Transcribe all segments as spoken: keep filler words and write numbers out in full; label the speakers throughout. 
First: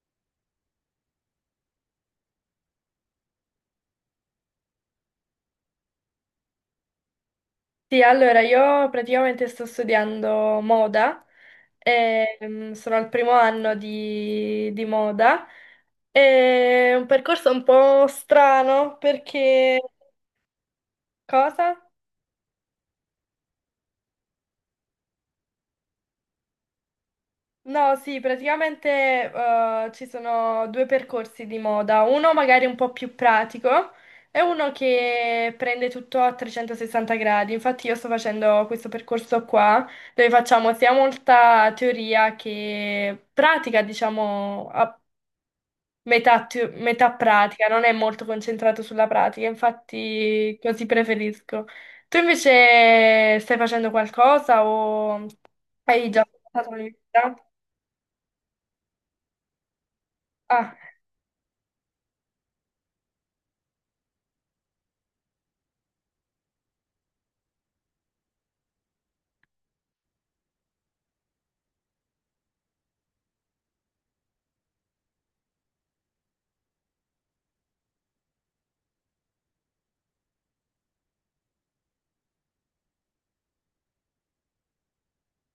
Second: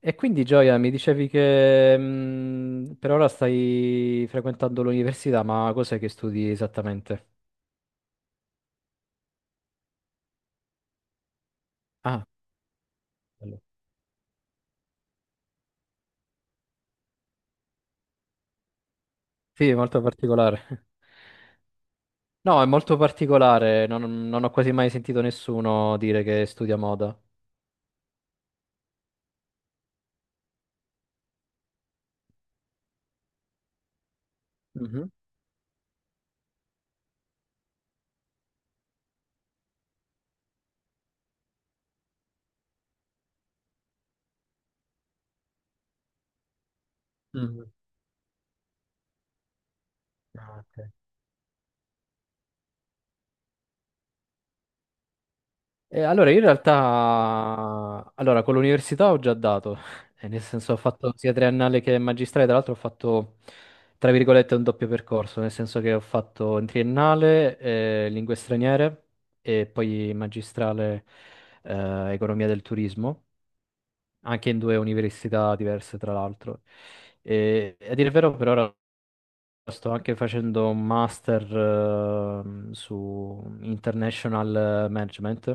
Speaker 1: E quindi Gioia, mi dicevi che mm, per ora stai frequentando l'università, ma cos'è che studi esattamente?
Speaker 2: Sì, allora io praticamente sto studiando moda,
Speaker 1: Ah,
Speaker 2: e, mm, sono al primo
Speaker 1: bello.
Speaker 2: anno di, di moda. È un percorso un po' strano
Speaker 1: Sì, è
Speaker 2: perché...
Speaker 1: molto particolare.
Speaker 2: Cosa?
Speaker 1: No, è molto particolare, non, non ho quasi mai sentito nessuno dire che studia moda.
Speaker 2: No, sì, praticamente eh, ci sono due percorsi di moda, uno magari un po' più pratico e uno
Speaker 1: Mhm.
Speaker 2: che prende tutto a trecentosessanta gradi. Infatti io sto facendo questo percorso qua dove facciamo sia molta teoria che pratica, diciamo, a metà, teo- metà pratica,
Speaker 1: Mhm.
Speaker 2: non è molto concentrato sulla pratica, infatti
Speaker 1: Ah,
Speaker 2: così
Speaker 1: ok.
Speaker 2: preferisco. Tu invece stai facendo qualcosa o
Speaker 1: Eh,
Speaker 2: hai già
Speaker 1: allora, io in
Speaker 2: fatto l'università?
Speaker 1: realtà, allora, con l'università ho già dato. Eh, nel senso ho
Speaker 2: Ah.
Speaker 1: fatto sia triennale che magistrale, tra l'altro ho fatto, tra virgolette, un doppio percorso, nel senso che ho fatto in triennale eh, lingue straniere e poi in magistrale eh, economia del turismo, anche in due università diverse, tra l'altro. E, a dire il vero, per ora sto anche facendo un master ehm, su International Management,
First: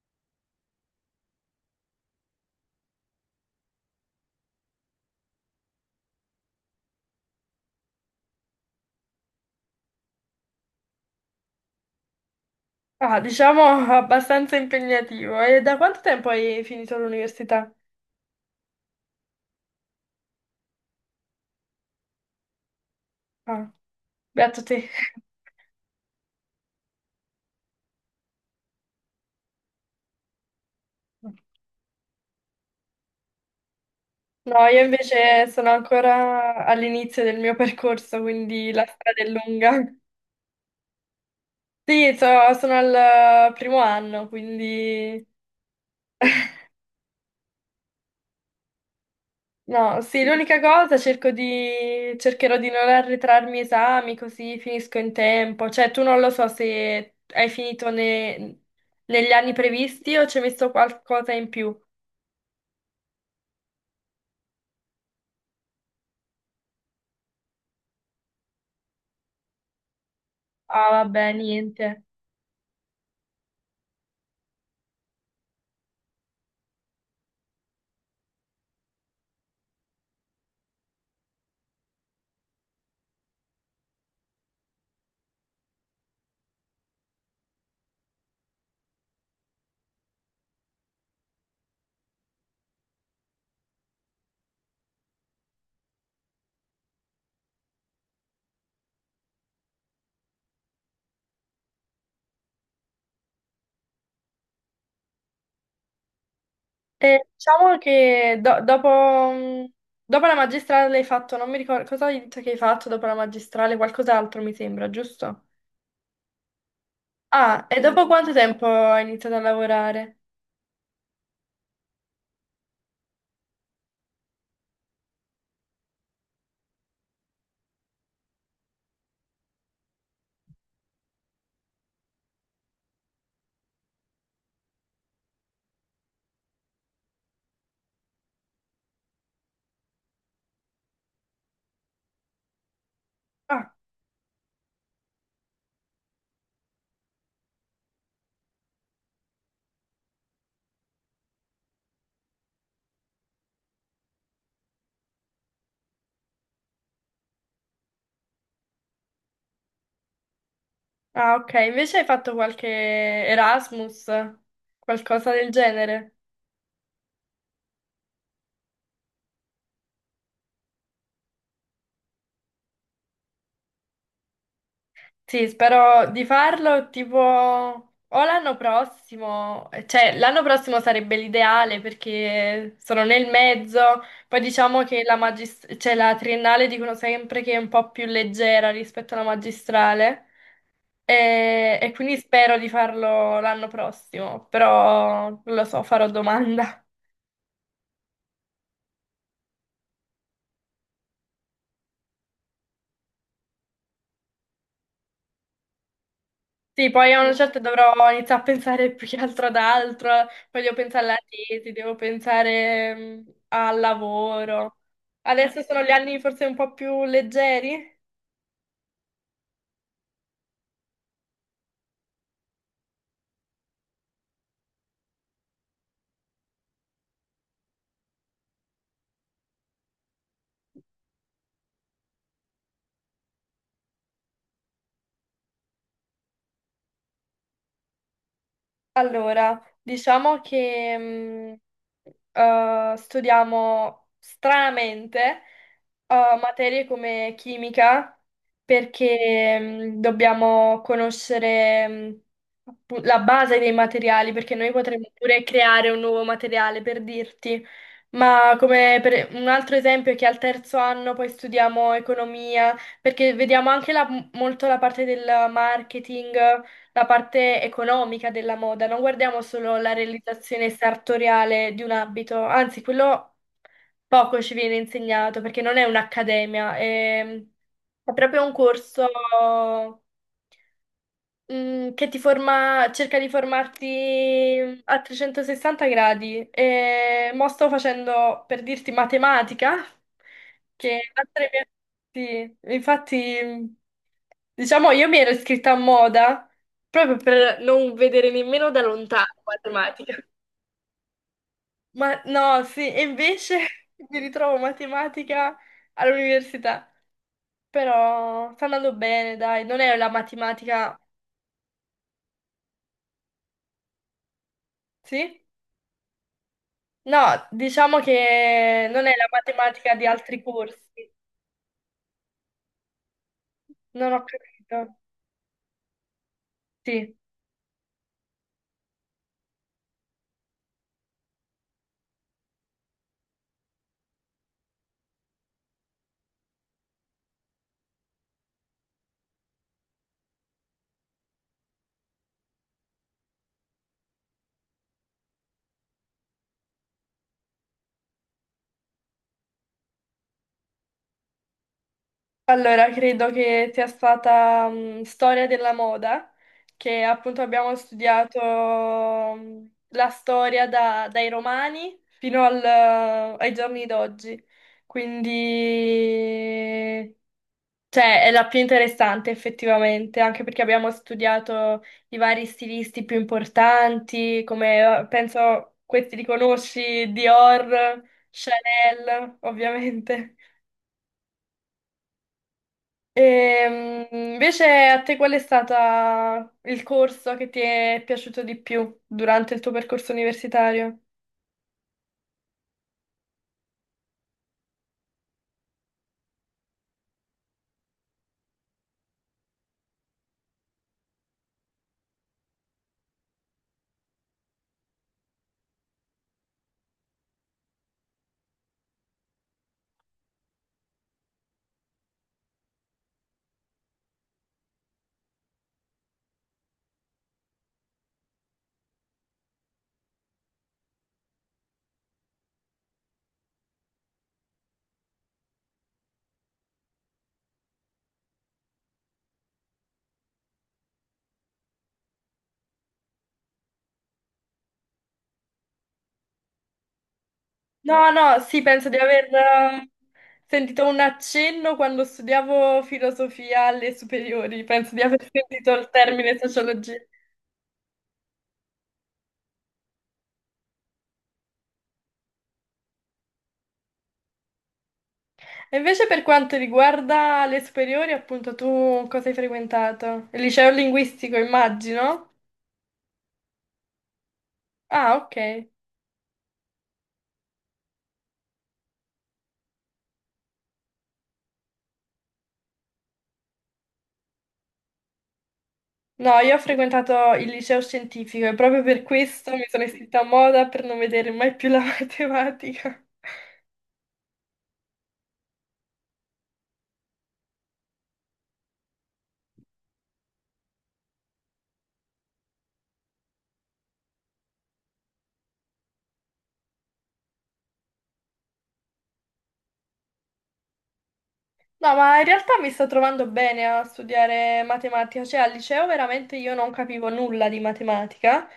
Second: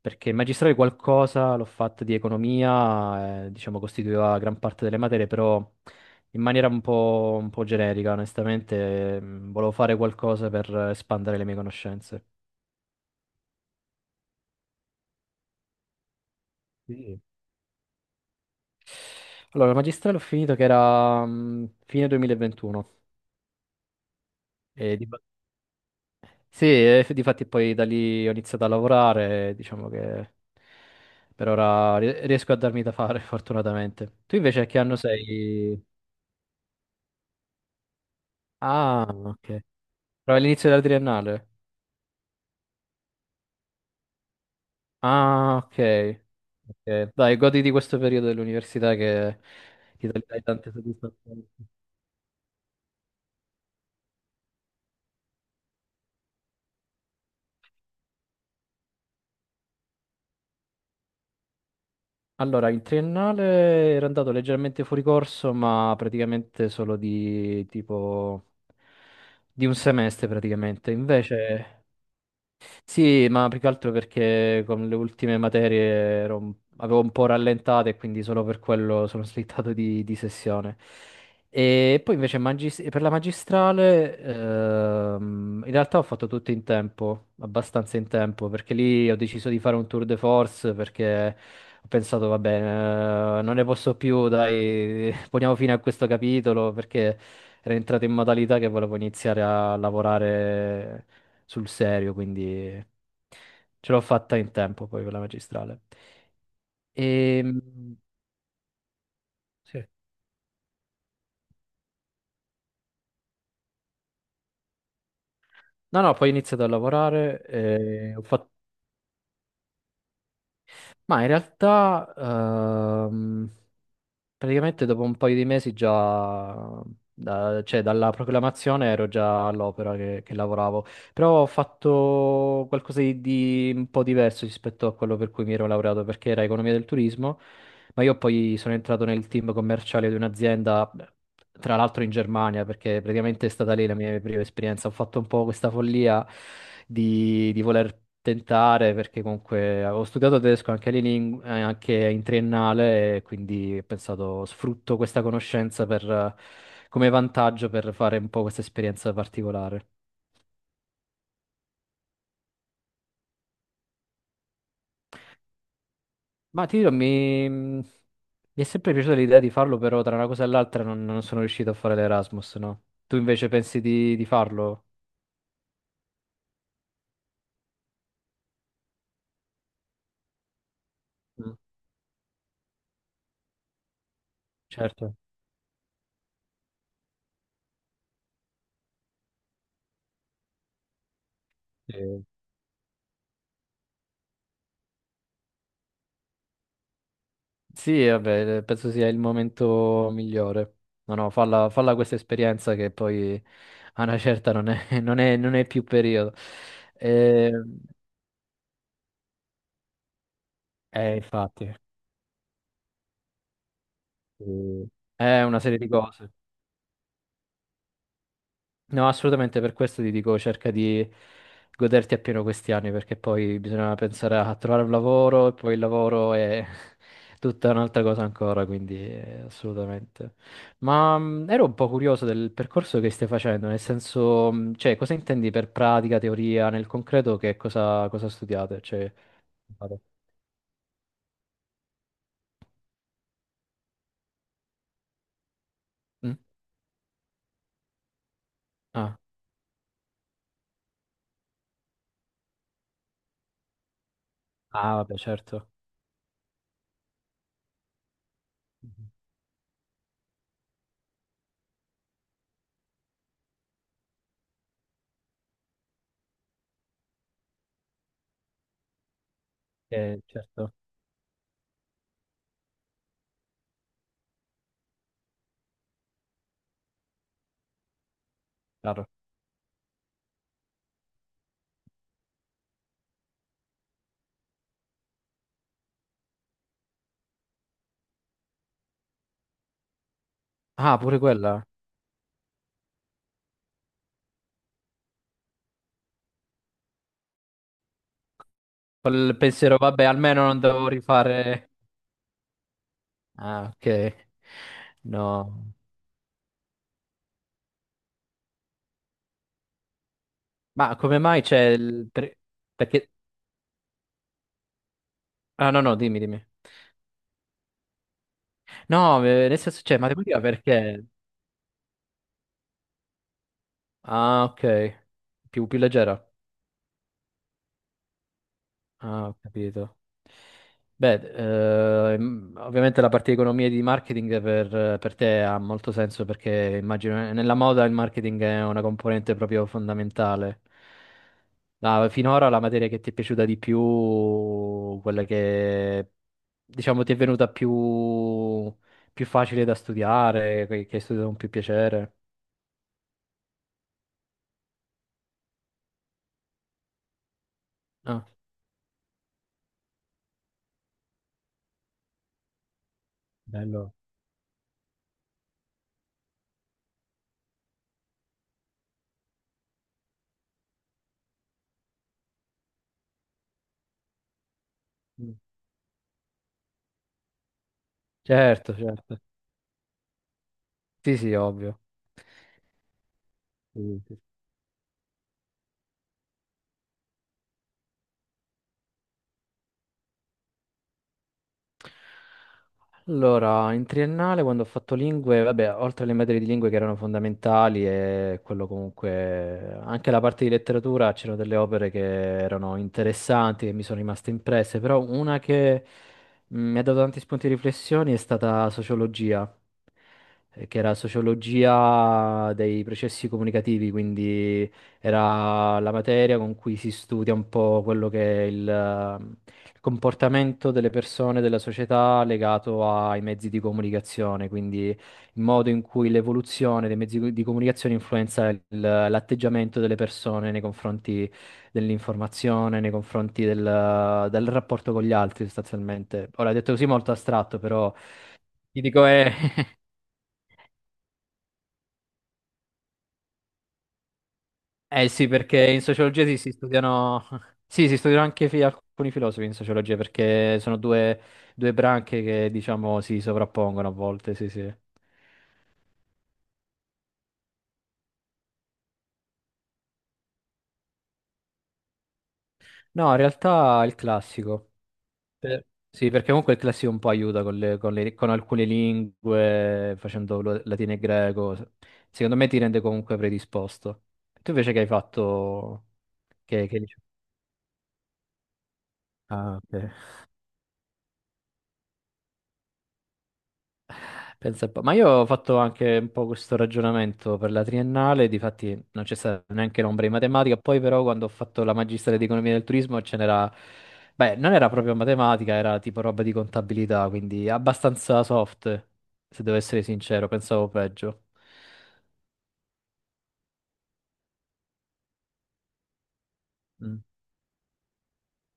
Speaker 1: perché il magistrale qualcosa l'ho fatto di economia, eh, diciamo costituiva gran parte delle materie, però in maniera un po', un po' generica, onestamente, mm, volevo fare qualcosa per espandere le mie conoscenze.
Speaker 2: Ah, diciamo abbastanza impegnativo. E da quanto tempo hai finito
Speaker 1: Sì.
Speaker 2: l'università?
Speaker 1: Allora, il magistrale ho finito che era mm, fine duemilaventuno
Speaker 2: Ah, beato te.
Speaker 1: e di sì, e f- difatti poi da lì ho iniziato a lavorare, diciamo che per ora ri- riesco a darmi da fare, fortunatamente. Tu invece
Speaker 2: No,
Speaker 1: a che
Speaker 2: io
Speaker 1: anno
Speaker 2: invece sono
Speaker 1: sei?
Speaker 2: ancora all'inizio del mio percorso, quindi la
Speaker 1: Ah,
Speaker 2: strada è
Speaker 1: ok.
Speaker 2: lunga.
Speaker 1: Però all'inizio della triennale.
Speaker 2: Sì, so- sono al primo anno, quindi...
Speaker 1: Ah, ok. Ok. Dai, goditi questo periodo dell'università che
Speaker 2: No,
Speaker 1: ti dà
Speaker 2: sì,
Speaker 1: dai
Speaker 2: l'unica
Speaker 1: tante
Speaker 2: cosa cerco
Speaker 1: soddisfazioni.
Speaker 2: di... cercherò di non arretrarmi esami, così finisco in tempo. Cioè, tu non lo so se hai finito ne- negli anni previsti o ci hai messo qualcosa in più.
Speaker 1: Allora, il triennale era andato leggermente fuori corso, ma praticamente solo di tipo di un semestre
Speaker 2: Ah,
Speaker 1: praticamente.
Speaker 2: vabbè,
Speaker 1: Invece
Speaker 2: niente.
Speaker 1: sì, ma più che altro perché con le ultime materie ero un- avevo un po' rallentato e quindi solo per quello sono slittato di, di sessione. E poi invece magis- per la magistrale, ehm, in realtà ho fatto tutto in tempo, abbastanza in tempo, perché lì ho deciso di fare un tour de force perché ho pensato, va bene, eh, non ne posso più, dai, poniamo fine a questo capitolo perché ero entrato in modalità che volevo iniziare a lavorare sul serio, quindi ce l'ho fatta in tempo poi con la magistrale.
Speaker 2: E
Speaker 1: E,
Speaker 2: diciamo
Speaker 1: mm,
Speaker 2: che do- dopo, mm,
Speaker 1: sì,
Speaker 2: dopo la magistrale l'hai fatto, non mi ricordo cosa hai detto che hai fatto dopo la magistrale, qualcos'altro mi sembra, giusto?
Speaker 1: no, no, poi ho iniziato a lavorare,
Speaker 2: Ah, e dopo
Speaker 1: e ho
Speaker 2: quanto
Speaker 1: fatto...
Speaker 2: tempo hai iniziato a lavorare?
Speaker 1: ma in realtà ehm, praticamente dopo un paio di mesi già, da- cioè dalla proclamazione ero già all'opera che che lavoravo. Però ho fatto qualcosa di, di un po' diverso rispetto a quello per cui mi ero laureato, perché era economia del turismo, ma io poi sono entrato nel team commerciale di un'azienda, beh, tra l'altro in Germania, perché praticamente è
Speaker 2: Ah,
Speaker 1: stata lì la mia prima esperienza. Ho fatto un po' questa follia di, di voler tentare, perché comunque avevo studiato tedesco anche, lì ling- eh, anche in triennale, e quindi ho pensato sfrutto questa conoscenza per, eh, come vantaggio per fare un po' questa esperienza particolare.
Speaker 2: ah, ok, invece hai fatto qualche Erasmus, qualcosa del genere?
Speaker 1: Ma ti dirò, mi... mi è sempre piaciuta l'idea di farlo, però tra una cosa e l'altra non, non sono riuscito a fare l'Erasmus, no? Tu invece pensi di, di farlo?
Speaker 2: Sì, spero di farlo tipo o l'anno prossimo, cioè l'anno prossimo sarebbe
Speaker 1: Mm.
Speaker 2: l'ideale perché sono nel mezzo, poi diciamo che la
Speaker 1: Certo.
Speaker 2: magis- cioè, la triennale dicono sempre che è un po' più leggera rispetto alla magistrale e, e quindi
Speaker 1: Eh,
Speaker 2: spero di farlo l'anno prossimo, però non lo so, farò domanda.
Speaker 1: sì, eh, vabbè, penso sia il momento migliore. No, no, falla, falla questa esperienza che poi a una certa non è, non è- non è più periodo.
Speaker 2: Sì, poi a una
Speaker 1: Eh,
Speaker 2: certa dovrò iniziare a pensare più che altro ad altro, poi devo pensare
Speaker 1: eh,
Speaker 2: alla tesi,
Speaker 1: infatti,
Speaker 2: devo pensare mm, al lavoro.
Speaker 1: eh, è una
Speaker 2: Adesso
Speaker 1: serie
Speaker 2: sono
Speaker 1: di
Speaker 2: gli anni
Speaker 1: cose.
Speaker 2: forse un po' più leggeri.
Speaker 1: No, assolutamente per questo ti dico, cerca di goderti appieno questi anni, perché poi bisogna pensare a trovare un lavoro e poi il lavoro è tutta un'altra cosa ancora, quindi eh, assolutamente. Ma mh, ero un po' curioso del percorso che stai facendo, nel senso, mh, cioè, cosa intendi per pratica, teoria, nel concreto che cosa, cosa studiate? Cioè,
Speaker 2: Allora,
Speaker 1: vado.
Speaker 2: diciamo che mh, eh, studiamo stranamente eh,
Speaker 1: Mm?
Speaker 2: materie come chimica
Speaker 1: Ah.
Speaker 2: perché mh, dobbiamo conoscere mh, appu- la base dei materiali, perché noi
Speaker 1: Ah,
Speaker 2: potremmo
Speaker 1: vabbè,
Speaker 2: pure
Speaker 1: certo.
Speaker 2: creare un nuovo materiale per dirti. Ma come
Speaker 1: Mhm.
Speaker 2: per un altro esempio è che al terzo anno poi studiamo economia, perché vediamo anche la- molto la parte del marketing, la parte economica della moda, non guardiamo solo la
Speaker 1: Eh,
Speaker 2: realizzazione
Speaker 1: certo,
Speaker 2: sartoriale di un abito, anzi quello poco ci viene insegnato perché non è un'accademia, è, è proprio un corso,
Speaker 1: chiaro.
Speaker 2: Mm, che ti forma, cerca di formarti a trecentosessanta gradi. E mo sto facendo, per dirti, matematica,
Speaker 1: Ah,
Speaker 2: che
Speaker 1: pure
Speaker 2: altre
Speaker 1: quella.
Speaker 2: mie- sì, infatti, diciamo, io mi ero iscritta a moda proprio per non vedere nemmeno da lontano
Speaker 1: Col pensiero, vabbè,
Speaker 2: matematica.
Speaker 1: almeno non devo rifare...
Speaker 2: Ma no, sì, e invece
Speaker 1: Ah, ok.
Speaker 2: mi ritrovo matematica
Speaker 1: No.
Speaker 2: all'università. Però sta andando bene, dai, non è la
Speaker 1: Ma
Speaker 2: matematica,
Speaker 1: come mai c'è il... per- perché...
Speaker 2: sì?
Speaker 1: Ah, no, no, dimmi, dimmi.
Speaker 2: No, diciamo che non è
Speaker 1: No,
Speaker 2: la
Speaker 1: eh, nel senso
Speaker 2: matematica
Speaker 1: c'è
Speaker 2: di
Speaker 1: matematica
Speaker 2: altri
Speaker 1: perché...
Speaker 2: corsi. Non ho
Speaker 1: Ah,
Speaker 2: capito.
Speaker 1: ok. Più, più leggera.
Speaker 2: Sì.
Speaker 1: Ah, ho capito. Beh, ehm, ovviamente la parte di economia e di marketing per, per te ha molto senso perché immagino eh, nella moda il marketing è una componente proprio fondamentale. Ma finora la materia che ti è piaciuta di più, quella che diciamo ti è venuta più, più facile da studiare, che che hai studiato con più piacere.
Speaker 2: Allora, credo che sia stata mh, storia della moda, che appunto abbiamo
Speaker 1: Ah,
Speaker 2: studiato mh, la storia da- dai romani fino al- ai giorni
Speaker 1: bello.
Speaker 2: d'oggi. Quindi cioè, è la più interessante effettivamente, anche perché abbiamo studiato i vari stilisti più importanti, come eh,
Speaker 1: Mm.
Speaker 2: penso questi li conosci, Dior,
Speaker 1: Certo, certo.
Speaker 2: Chanel, ovviamente.
Speaker 1: Sì, sì, ovvio. Sì,
Speaker 2: Ehm,
Speaker 1: sì.
Speaker 2: invece a te qual è stato il corso che ti è piaciuto di più durante il tuo percorso universitario?
Speaker 1: Allora, in triennale quando ho fatto lingue, vabbè, oltre alle materie di lingue che erano fondamentali e quello comunque, anche la parte di letteratura, c'erano delle opere che erano interessanti, che mi sono rimaste impresse, però una che mh, mi ha dato tanti spunti di riflessione è stata sociologia, eh, che era sociologia dei processi comunicativi, quindi era la materia con cui si studia un po' quello che è il, eh, il comportamento delle persone, della società legato ai mezzi di comunicazione, quindi il modo in cui l'evoluzione dei mezzi di comunicazione influenza il- l'atteggiamento delle persone nei confronti dell'informazione, nei confronti del, del rapporto con gli altri, sostanzialmente. Ora, detto così molto astratto, però
Speaker 2: No, no, sì,
Speaker 1: ti
Speaker 2: penso di
Speaker 1: dico
Speaker 2: aver
Speaker 1: è
Speaker 2: eh, sentito un accenno quando studiavo filosofia alle superiori, penso di
Speaker 1: eh
Speaker 2: aver
Speaker 1: sì, perché
Speaker 2: sentito
Speaker 1: in
Speaker 2: il
Speaker 1: sociologia
Speaker 2: termine
Speaker 1: sì, si
Speaker 2: sociologia.
Speaker 1: studiano, sì, si studiano anche fi- alcuni filosofi in sociologia, perché sono due, due branche che diciamo si sovrappongono a volte, sì, sì.
Speaker 2: E invece per quanto riguarda le superiori, appunto, tu cosa hai frequentato? Il liceo linguistico, immagino?
Speaker 1: No, in realtà è il classico.
Speaker 2: Ah, ok.
Speaker 1: Per- sì, perché comunque il classico un po' aiuta con le- con le- con alcune lingue, facendo lo- latino e greco. Secondo me ti rende comunque predisposto. Tu invece che hai fatto...
Speaker 2: No, io ho
Speaker 1: Che, che... liceo?
Speaker 2: frequentato il liceo scientifico e proprio per questo
Speaker 1: Ah,
Speaker 2: mi sono
Speaker 1: ok.
Speaker 2: iscritta a moda per non vedere mai più la matematica.
Speaker 1: Pensa un po'. Ma io ho fatto anche un po' questo ragionamento per la triennale, difatti non c'è stata neanche l'ombra di matematica, poi però quando ho fatto la magistrale di economia del turismo ce n'era, beh, non era proprio matematica, era tipo roba di contabilità, quindi abbastanza soft, se devo essere sincero, pensavo peggio.
Speaker 2: No, ma in realtà mi sto trovando bene a studiare matematica, cioè al liceo veramente io non
Speaker 1: Mm,
Speaker 2: capivo nulla di matematica,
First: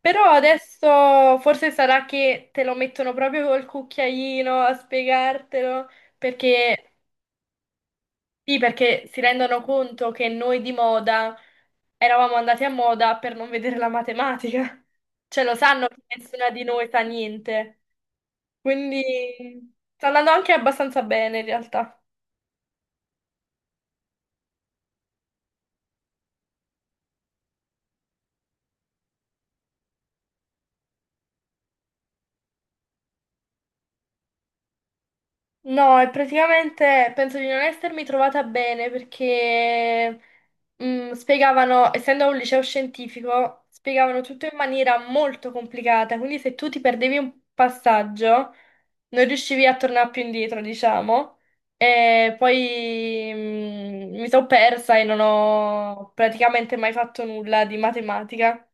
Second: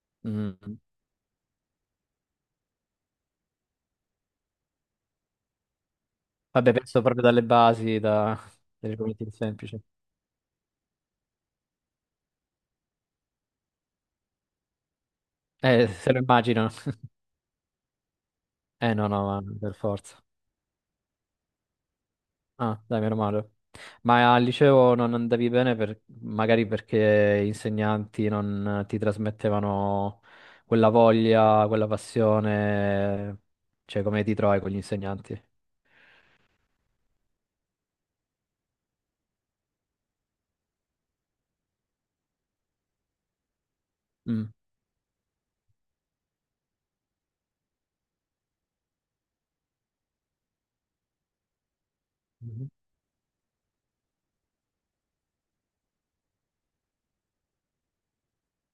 Speaker 2: però
Speaker 1: mm.
Speaker 2: adesso forse sarà che te lo mettono proprio col cucchiaino a spiegartelo,
Speaker 1: Vabbè,
Speaker 2: perché
Speaker 1: penso proprio dalle basi, da...
Speaker 2: sì,
Speaker 1: delle
Speaker 2: perché si
Speaker 1: argomenti
Speaker 2: rendono
Speaker 1: semplici.
Speaker 2: conto che noi di moda eravamo andati a moda per non vedere la matematica, cioè lo sanno
Speaker 1: Eh,
Speaker 2: che
Speaker 1: se lo
Speaker 2: nessuna di
Speaker 1: immagino.
Speaker 2: noi sa niente,
Speaker 1: Eh no, no, ma
Speaker 2: quindi
Speaker 1: per
Speaker 2: sta
Speaker 1: forza.
Speaker 2: andando anche abbastanza bene in realtà.
Speaker 1: Ah, dai, meno male. Ma al liceo non andavi bene per- magari perché gli insegnanti non ti trasmettevano quella voglia, quella passione, cioè come ti trovi con gli insegnanti?
Speaker 2: No, e praticamente penso di non essermi trovata bene perché mm, spiegavano, essendo un liceo scientifico, spiegavano tutto
Speaker 1: Mm.
Speaker 2: in maniera molto complicata, quindi se tu ti perdevi un passaggio non riuscivi a tornare più indietro, diciamo, e poi mm, mi sono persa e non ho praticamente mai fatto nulla di matematica.